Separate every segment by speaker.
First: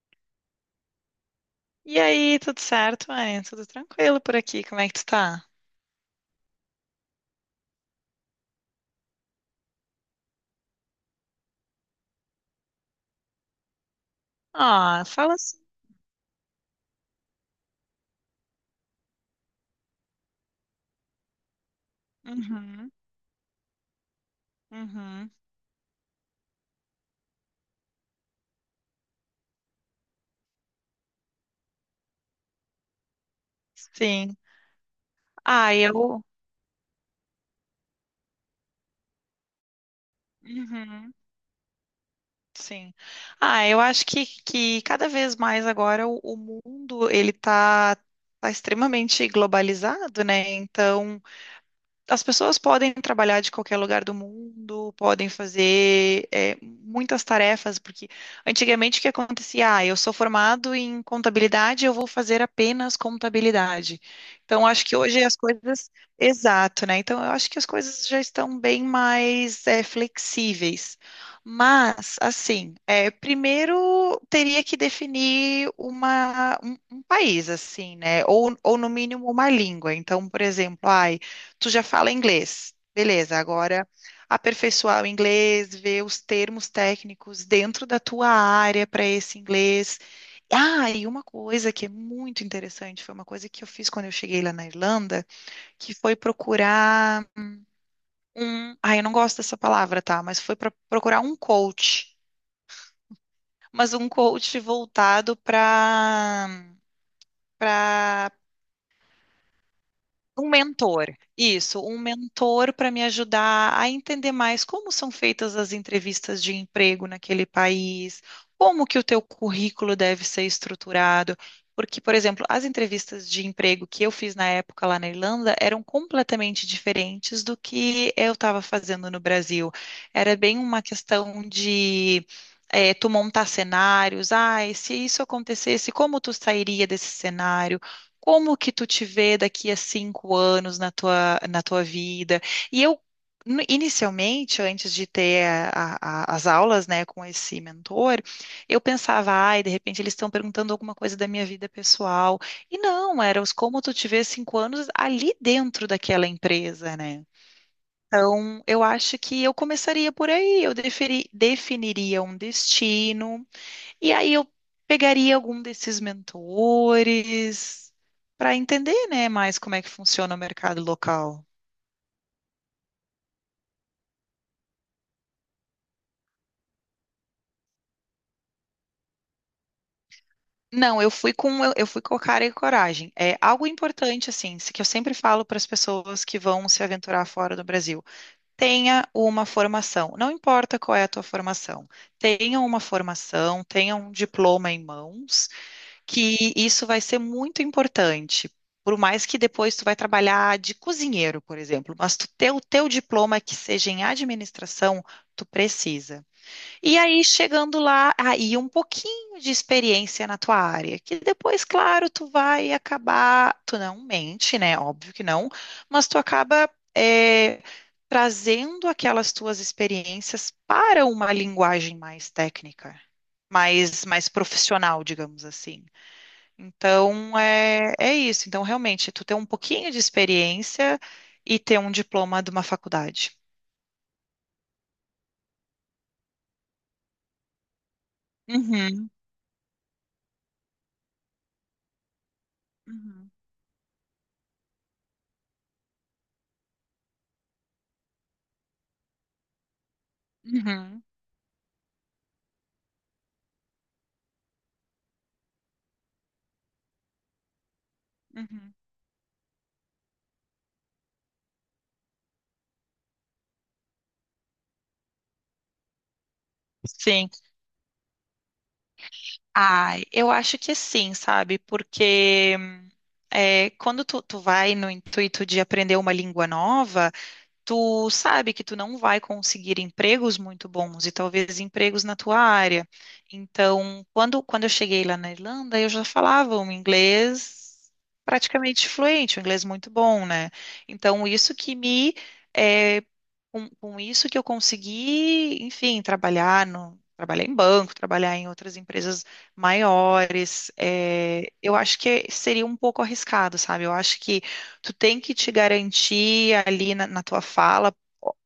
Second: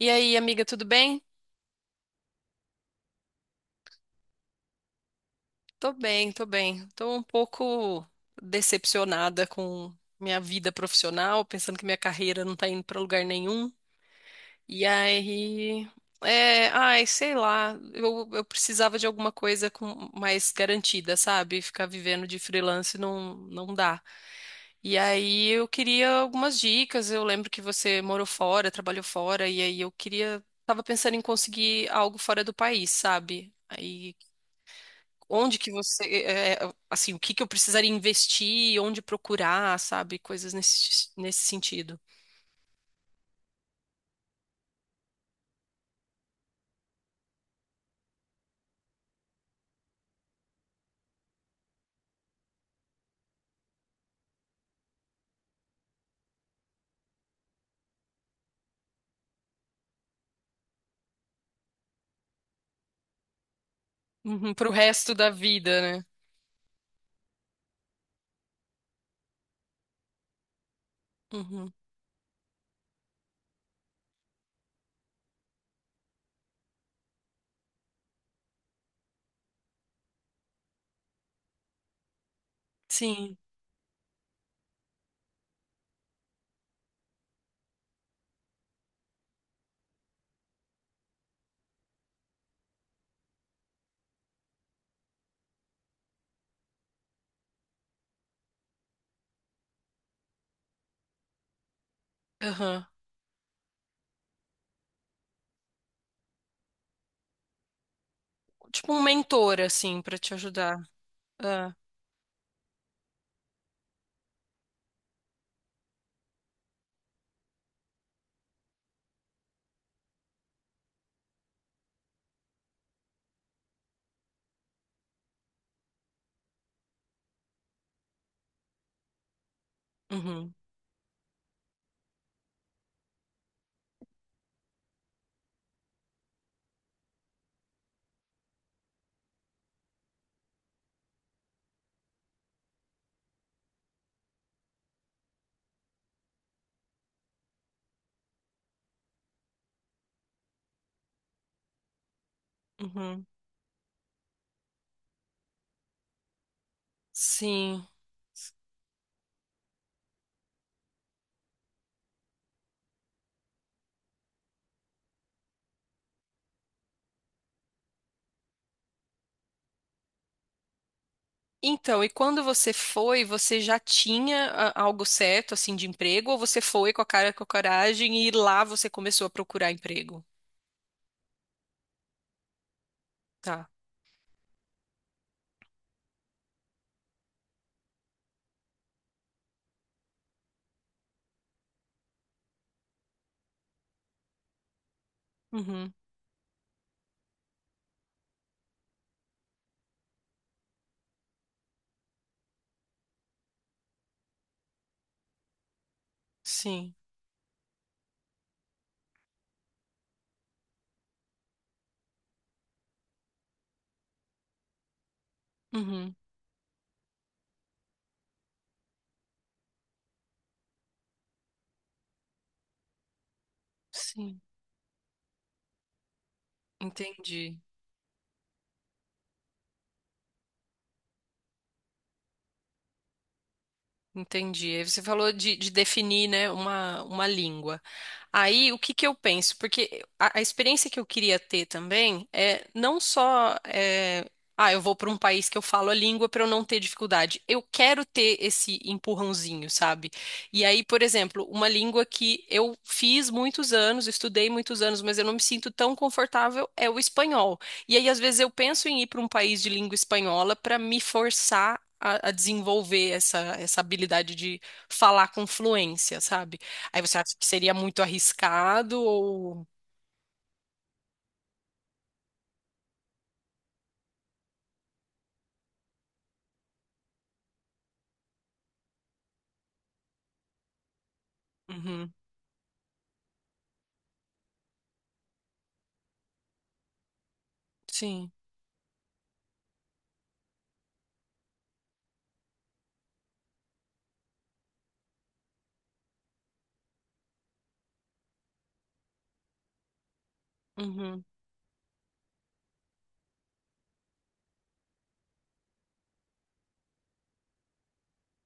Speaker 1: E aí, amiga, tudo bem?
Speaker 2: E aí, tudo certo, mãe? Tudo tranquilo por aqui? Como é que tu tá?
Speaker 1: Tô bem, tô bem. Tô um pouco decepcionada com minha vida profissional, pensando que minha carreira não tá indo pra lugar nenhum. E
Speaker 2: Ah, fala assim.
Speaker 1: aí, ai, sei lá, eu precisava de alguma coisa com mais garantida, sabe? Ficar vivendo de
Speaker 2: Uhum,
Speaker 1: freelance não, não dá. E
Speaker 2: uhum,
Speaker 1: aí eu queria algumas dicas. Eu lembro que você morou fora, trabalhou fora, e aí eu queria, tava pensando em conseguir algo fora do país, sabe? Aí
Speaker 2: sim.
Speaker 1: onde que
Speaker 2: Ah,
Speaker 1: você,
Speaker 2: eu.
Speaker 1: assim, o que que eu precisaria investir, onde procurar, sabe? Coisas nesse,
Speaker 2: Uhum,
Speaker 1: nesse sentido.
Speaker 2: sim. Ah, eu acho que cada vez mais agora o mundo ele tá, tá extremamente globalizado, né? Então, as pessoas podem trabalhar de qualquer lugar do mundo, podem fazer é, muitas tarefas, porque antigamente o que acontecia? Ah, eu sou formado em contabilidade, eu vou fazer apenas contabilidade.
Speaker 1: Uhum,
Speaker 2: Então,
Speaker 1: pro
Speaker 2: acho que
Speaker 1: resto
Speaker 2: hoje
Speaker 1: da
Speaker 2: as
Speaker 1: vida,
Speaker 2: coisas.
Speaker 1: né?
Speaker 2: Exato, né? Então, eu acho que as coisas já estão bem mais é, flexíveis.
Speaker 1: Uhum,
Speaker 2: Mas, assim, é, primeiro teria que definir um país, assim, né? Ou no mínimo, uma língua. Então, por exemplo, ai tu já fala inglês. Beleza,
Speaker 1: sim.
Speaker 2: agora aperfeiçoar o inglês, ver os termos técnicos dentro da tua área para esse inglês. Ah, e uma coisa que é muito interessante, foi uma coisa que eu fiz quando eu cheguei lá na Irlanda, que foi procurar um, ah, eu não gosto dessa palavra, tá, mas foi para procurar um coach,
Speaker 1: Aham.
Speaker 2: mas um coach voltado para
Speaker 1: Tipo um mentor, assim, pra te
Speaker 2: um
Speaker 1: ajudar.
Speaker 2: mentor,
Speaker 1: Ah,
Speaker 2: isso, um mentor para me ajudar a entender mais como são feitas as entrevistas de emprego naquele país, como que o teu currículo deve ser estruturado, porque, por exemplo, as entrevistas de emprego que eu fiz na época lá na Irlanda eram completamente diferentes do que eu estava fazendo no Brasil. Era
Speaker 1: uhum,
Speaker 2: bem uma questão de tu montar cenários, ah, e se isso acontecesse, como tu sairia desse cenário? Como que tu te vê daqui a 5 anos na tua vida? E eu, inicialmente, antes de ter as aulas, né, com esse mentor, eu pensava, ai, de repente eles estão perguntando alguma coisa da minha vida pessoal. E não,
Speaker 1: uhum.
Speaker 2: era os como tu te vê 5 anos ali dentro daquela empresa, né?
Speaker 1: Sim.
Speaker 2: Então, eu acho que eu começaria por aí, eu definiria um destino, e aí eu pegaria algum desses mentores para entender, né, mais como é que funciona o mercado local.
Speaker 1: Então, e quando você foi, você já tinha algo certo, assim, de emprego, ou você foi com a cara e com a coragem e lá você começou a procurar emprego?
Speaker 2: Não, eu fui com eu fui com cara e coragem. É algo
Speaker 1: Tá.
Speaker 2: importante assim, que eu sempre falo para as pessoas que vão se aventurar fora do Brasil. Tenha uma formação. Não importa qual é a tua formação. Tenha uma formação, tenha um diploma em mãos
Speaker 1: Uhum.
Speaker 2: que isso vai ser muito importante. Por mais que depois tu vai trabalhar de cozinheiro, por exemplo, mas tu ter o teu diploma que seja em administração, tu precisa.
Speaker 1: Sim.
Speaker 2: E aí, chegando lá, aí um pouquinho de experiência na tua área, que depois, claro, tu vai acabar, tu não mente, né? Óbvio que não, mas
Speaker 1: Uhum.
Speaker 2: tu acaba eh, trazendo aquelas tuas experiências para uma linguagem mais técnica, mais
Speaker 1: Sim.
Speaker 2: profissional, digamos assim. Então,
Speaker 1: Entendi.
Speaker 2: é isso. Então, realmente, tu ter um pouquinho de experiência e ter um diploma de uma faculdade.
Speaker 1: Entendi. Aí você falou de definir, né, uma língua. Aí, o que que
Speaker 2: Uhum,
Speaker 1: eu penso? Porque a experiência que eu queria ter também é não
Speaker 2: uhum,
Speaker 1: só, eu vou para um país que eu falo a língua para eu não ter dificuldade. Eu quero ter esse empurrãozinho, sabe? E aí, por
Speaker 2: uhum,
Speaker 1: exemplo, uma língua que eu fiz muitos anos, estudei muitos anos, mas eu não me sinto tão confortável é o espanhol. E aí, às vezes, eu
Speaker 2: uhum.
Speaker 1: penso em ir para um país de língua espanhola para me forçar a desenvolver essa habilidade de falar com fluência, sabe? Aí você
Speaker 2: Sim.
Speaker 1: acha que seria muito arriscado ou.
Speaker 2: Ai, eu acho que sim, sabe? Porque é, quando tu vai no intuito de aprender uma língua nova, tu sabe que tu não vai conseguir empregos muito bons e talvez empregos
Speaker 1: Uhum,
Speaker 2: na tua área. Então, quando eu cheguei lá na Irlanda, eu já falava um inglês
Speaker 1: sim.
Speaker 2: praticamente fluente, um inglês muito bom, né? Então, isso que me, eh, com isso que eu consegui, enfim, trabalhar no trabalhar em banco, trabalhar em outras empresas maiores,
Speaker 1: Uhum,
Speaker 2: eu acho que seria um pouco arriscado, sabe? Eu acho que tu tem que te garantir ali na, na tua fala.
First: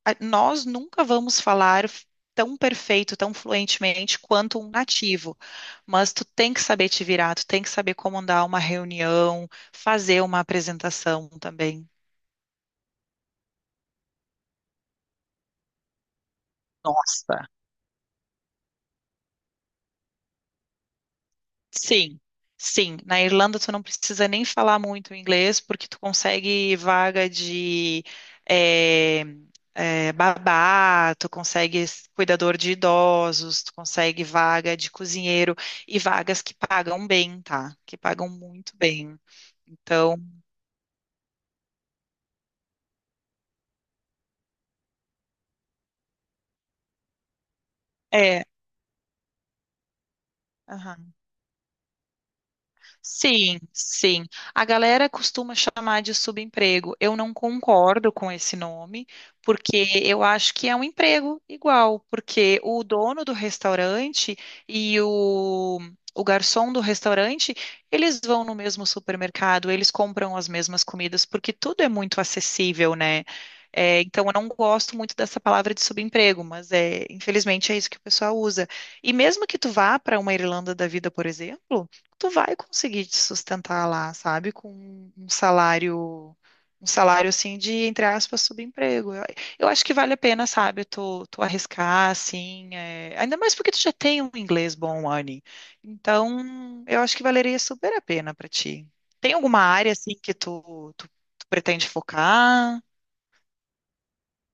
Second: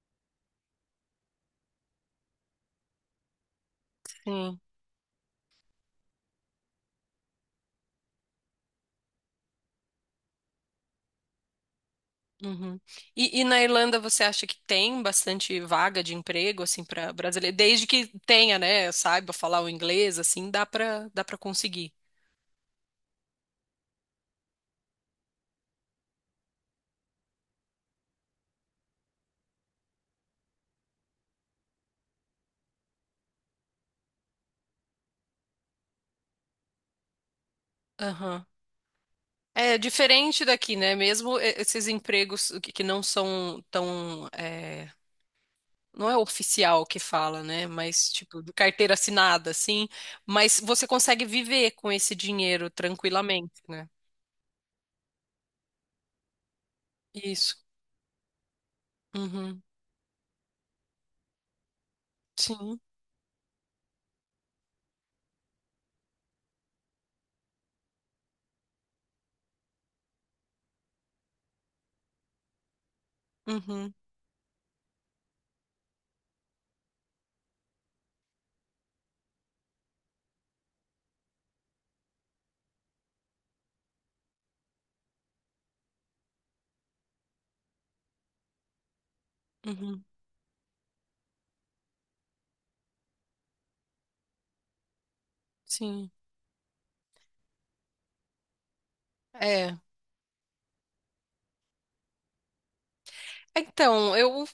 Speaker 2: Nós nunca vamos falar tão perfeito, tão fluentemente quanto
Speaker 1: sim.
Speaker 2: um nativo, mas tu tem que saber te virar, tu tem que saber comandar uma reunião, fazer uma apresentação também.
Speaker 1: Uhum. E na Irlanda você acha que tem bastante vaga de emprego assim para
Speaker 2: Nossa.
Speaker 1: brasileiro? Desde que tenha, né, saiba falar o inglês, assim, dá para conseguir.
Speaker 2: Sim, sim. Na Irlanda tu não precisa nem falar muito inglês porque tu consegue vaga de eh, babá, tu consegue cuidador de idosos, tu consegue vaga de cozinheiro e vagas que pagam bem, tá? Que pagam muito bem.
Speaker 1: É
Speaker 2: Então,
Speaker 1: diferente daqui, né? Mesmo esses empregos que não são tão, não é oficial que fala, né? Mas tipo
Speaker 2: é.
Speaker 1: de carteira assinada, assim. Mas você consegue viver com esse dinheiro tranquilamente,
Speaker 2: Sim,
Speaker 1: né?
Speaker 2: sim. A galera costuma chamar de subemprego. Eu não
Speaker 1: Isso.
Speaker 2: concordo com esse nome,
Speaker 1: Uhum.
Speaker 2: porque eu acho que é um emprego igual, porque
Speaker 1: Sim.
Speaker 2: o dono do restaurante e o garçom do restaurante, eles vão no mesmo supermercado, eles compram as mesmas comidas, porque tudo é muito acessível, né?
Speaker 1: Uhum.
Speaker 2: É, então, eu não gosto muito dessa palavra de subemprego, mas é, infelizmente é isso que o pessoal usa. E mesmo que tu vá para uma Irlanda da vida, por exemplo, tu vai conseguir te sustentar lá, sabe? Com um salário assim de, entre aspas, subemprego. Eu acho que
Speaker 1: Uhum.
Speaker 2: vale a pena, sabe? Tu arriscar, assim. É, ainda mais porque tu já tem um inglês bom, Anne.
Speaker 1: Sim.
Speaker 2: Então, eu acho que valeria super a pena pra ti. Tem alguma
Speaker 1: É.
Speaker 2: área, assim, tu pretende focar?
Speaker 1: Então,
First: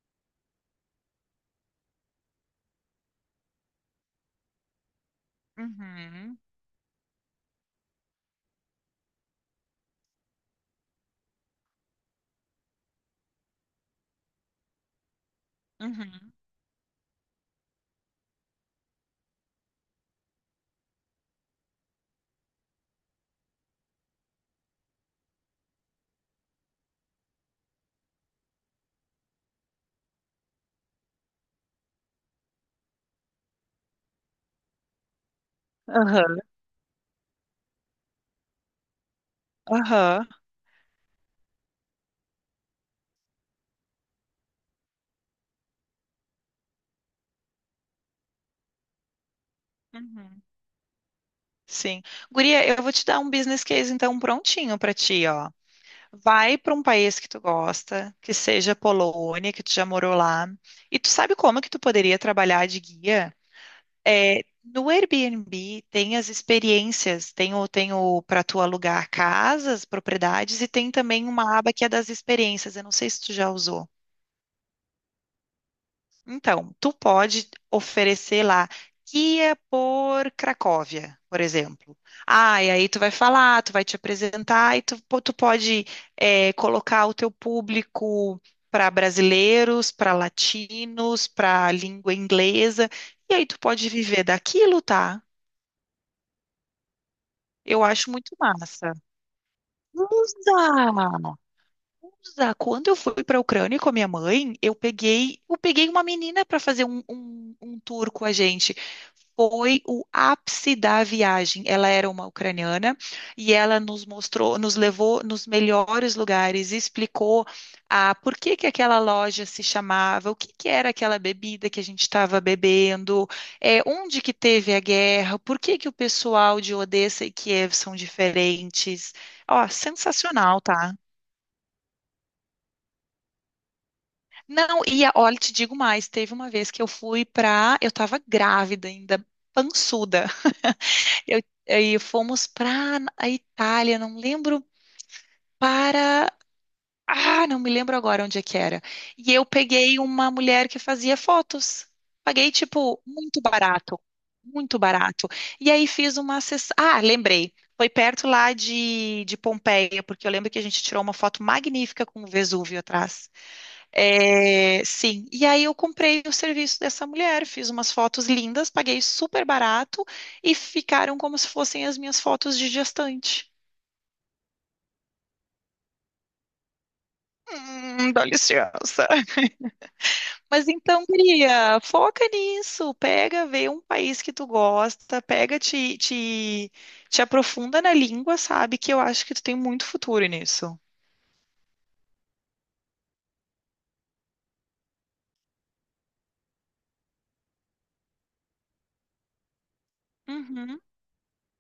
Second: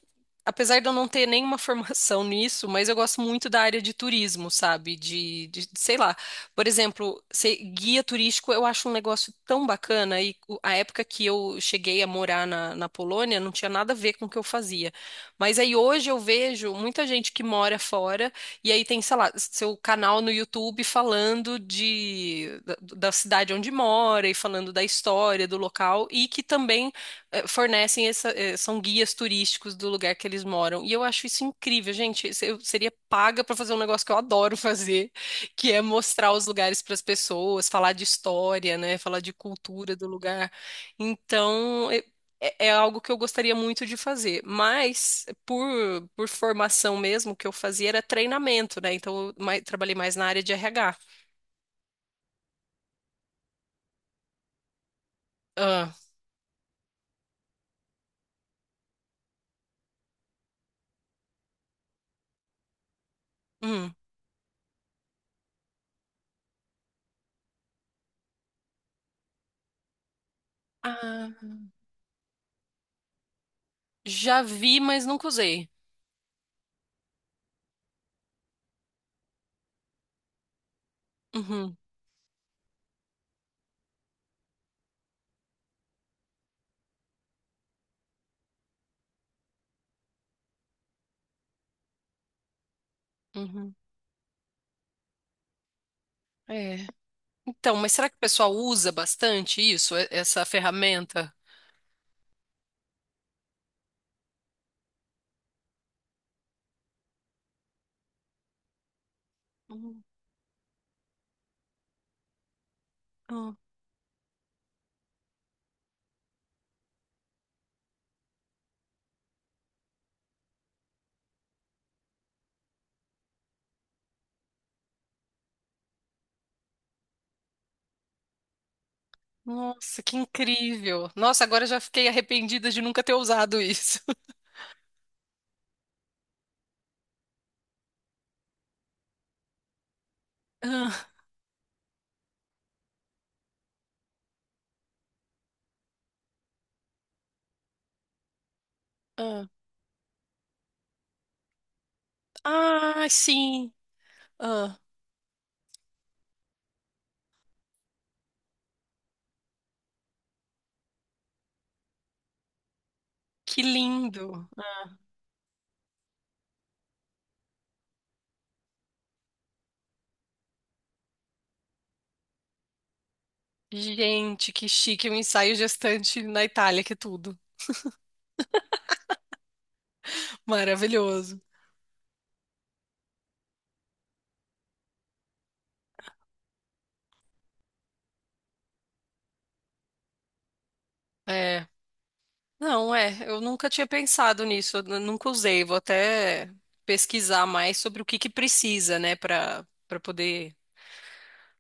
Speaker 1: apesar de eu não ter nenhuma formação nisso, mas eu gosto muito da área de turismo, sabe? Sei lá.
Speaker 2: Uhum.
Speaker 1: Por exemplo, ser guia turístico eu acho um negócio tão bacana. A época que eu cheguei a morar na Polônia não tinha nada a ver com o que eu fazia. Mas aí hoje eu
Speaker 2: Uhum.
Speaker 1: vejo muita gente que mora fora e aí tem, sei lá, seu canal no YouTube falando da cidade onde mora e falando da história do local e que também fornecem são guias turísticos do lugar que eles moram. E eu acho isso incrível, gente. Eu seria paga para fazer um negócio que eu adoro fazer, que é mostrar
Speaker 2: Aham.
Speaker 1: os lugares para as pessoas, falar de história, né? Falar de cultura do
Speaker 2: Aham.
Speaker 1: lugar. Então, É algo que eu gostaria muito de fazer. Mas, por formação mesmo, o que eu fazia era treinamento, né? Então, trabalhei mais na área
Speaker 2: Uhum.
Speaker 1: de RH.
Speaker 2: Sim. Guria, eu vou te dar um business case então prontinho pra ti, ó.
Speaker 1: Ah,
Speaker 2: Vai para um país que tu gosta, que seja Polônia, que tu já morou lá. E tu sabe como que tu poderia trabalhar de guia?
Speaker 1: hum.
Speaker 2: É, no Airbnb tem as experiências, tem o para tu alugar casas, propriedades e tem também
Speaker 1: Ah,
Speaker 2: uma aba que é das experiências. Eu não sei se tu já usou.
Speaker 1: já vi, mas nunca usei.
Speaker 2: Então, tu pode oferecer lá guia por Cracóvia, por
Speaker 1: Uhum,
Speaker 2: exemplo. Ah, e aí tu vai falar, tu vai te apresentar e tu, tu pode colocar o teu público para brasileiros, para latinos, para língua inglesa, e aí tu
Speaker 1: uhum.
Speaker 2: pode viver daquilo, tá?
Speaker 1: É. Então,
Speaker 2: Eu
Speaker 1: mas será
Speaker 2: acho
Speaker 1: que o
Speaker 2: muito
Speaker 1: pessoal usa
Speaker 2: massa.
Speaker 1: bastante isso, essa ferramenta?
Speaker 2: Usa! Usa. Quando eu fui para a Ucrânia com a minha mãe, eu peguei uma menina para fazer um tour com a gente. Foi
Speaker 1: Hum,
Speaker 2: o ápice da viagem. Ela era uma ucraniana e
Speaker 1: hum.
Speaker 2: ela nos mostrou, nos levou nos melhores lugares, explicou a por que que aquela loja se chamava, o que que era aquela bebida que a gente estava bebendo, é, onde que teve a guerra, por que que o pessoal de Odessa e Kiev são diferentes. Ó,
Speaker 1: Nossa, que
Speaker 2: sensacional, tá?
Speaker 1: incrível! Nossa, agora eu já fiquei arrependida de nunca ter usado isso.
Speaker 2: Não, e olha, te digo mais, teve uma vez que eu fui pra, eu tava grávida ainda, pançuda.
Speaker 1: Ah,
Speaker 2: Eu, aí fomos pra a Itália, não lembro para, ah, não me lembro agora onde é que era. E eu
Speaker 1: ah.
Speaker 2: peguei uma mulher que fazia fotos. Paguei tipo
Speaker 1: Ah,
Speaker 2: muito
Speaker 1: sim.
Speaker 2: barato,
Speaker 1: Ah,
Speaker 2: muito barato. E aí fiz uma sessão, ah, lembrei. Foi perto lá de Pompeia, porque eu lembro que a gente tirou uma foto magnífica com o Vesúvio atrás.
Speaker 1: que lindo.
Speaker 2: É, sim, e aí eu comprei o serviço dessa mulher, fiz umas fotos lindas, paguei super barato e ficaram como se fossem as minhas fotos de gestante.
Speaker 1: Gente, que chique, um ensaio gestante na Itália, que tudo.
Speaker 2: Dá licença. Mas então,
Speaker 1: Maravilhoso.
Speaker 2: guria, foca nisso, pega, vê um país que tu gosta, pega, te aprofunda na língua, sabe? Que eu acho que tu tem muito futuro nisso.
Speaker 1: É. Não, eu nunca tinha pensado nisso, eu nunca usei. Vou até pesquisar mais sobre o que que precisa, né, para poder
Speaker 2: Uhum.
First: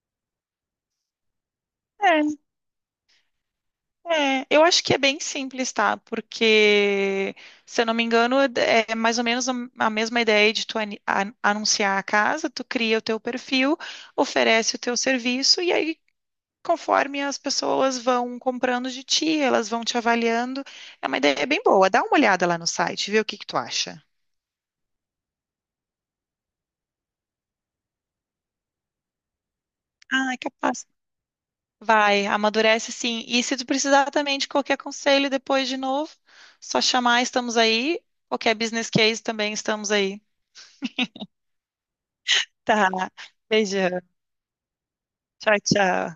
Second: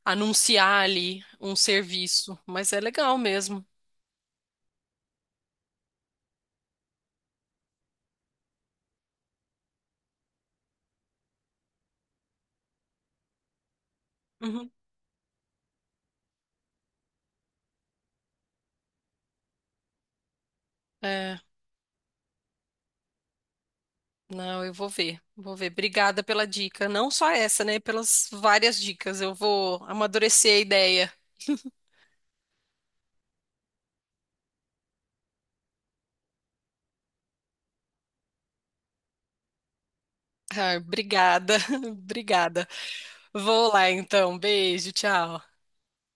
Speaker 1: anunciar ali um serviço, mas é legal mesmo.
Speaker 2: É, eu acho que é bem simples, tá? Porque, se eu não me engano, é mais ou menos a mesma ideia de tu anunciar a casa, tu cria o teu perfil,
Speaker 1: Uhum.
Speaker 2: oferece o teu serviço e aí, conforme as pessoas vão comprando de ti, elas vão te avaliando. É uma
Speaker 1: É,
Speaker 2: ideia bem boa. Dá uma olhada lá no site, vê o que que tu acha.
Speaker 1: não, eu vou ver, vou ver. Obrigada pela dica, não só essa, né? Pelas várias dicas. Eu vou
Speaker 2: Ah, é
Speaker 1: amadurecer a
Speaker 2: capaz.
Speaker 1: ideia.
Speaker 2: Vai, amadurece sim. E se tu precisar também de qualquer conselho depois de novo, só chamar, estamos aí. Qualquer business case também estamos aí.
Speaker 1: Ah, obrigada, obrigada.
Speaker 2: Tá.
Speaker 1: Vou lá
Speaker 2: Beijão.
Speaker 1: então, beijo, tchau.
Speaker 2: Tchau, tchau.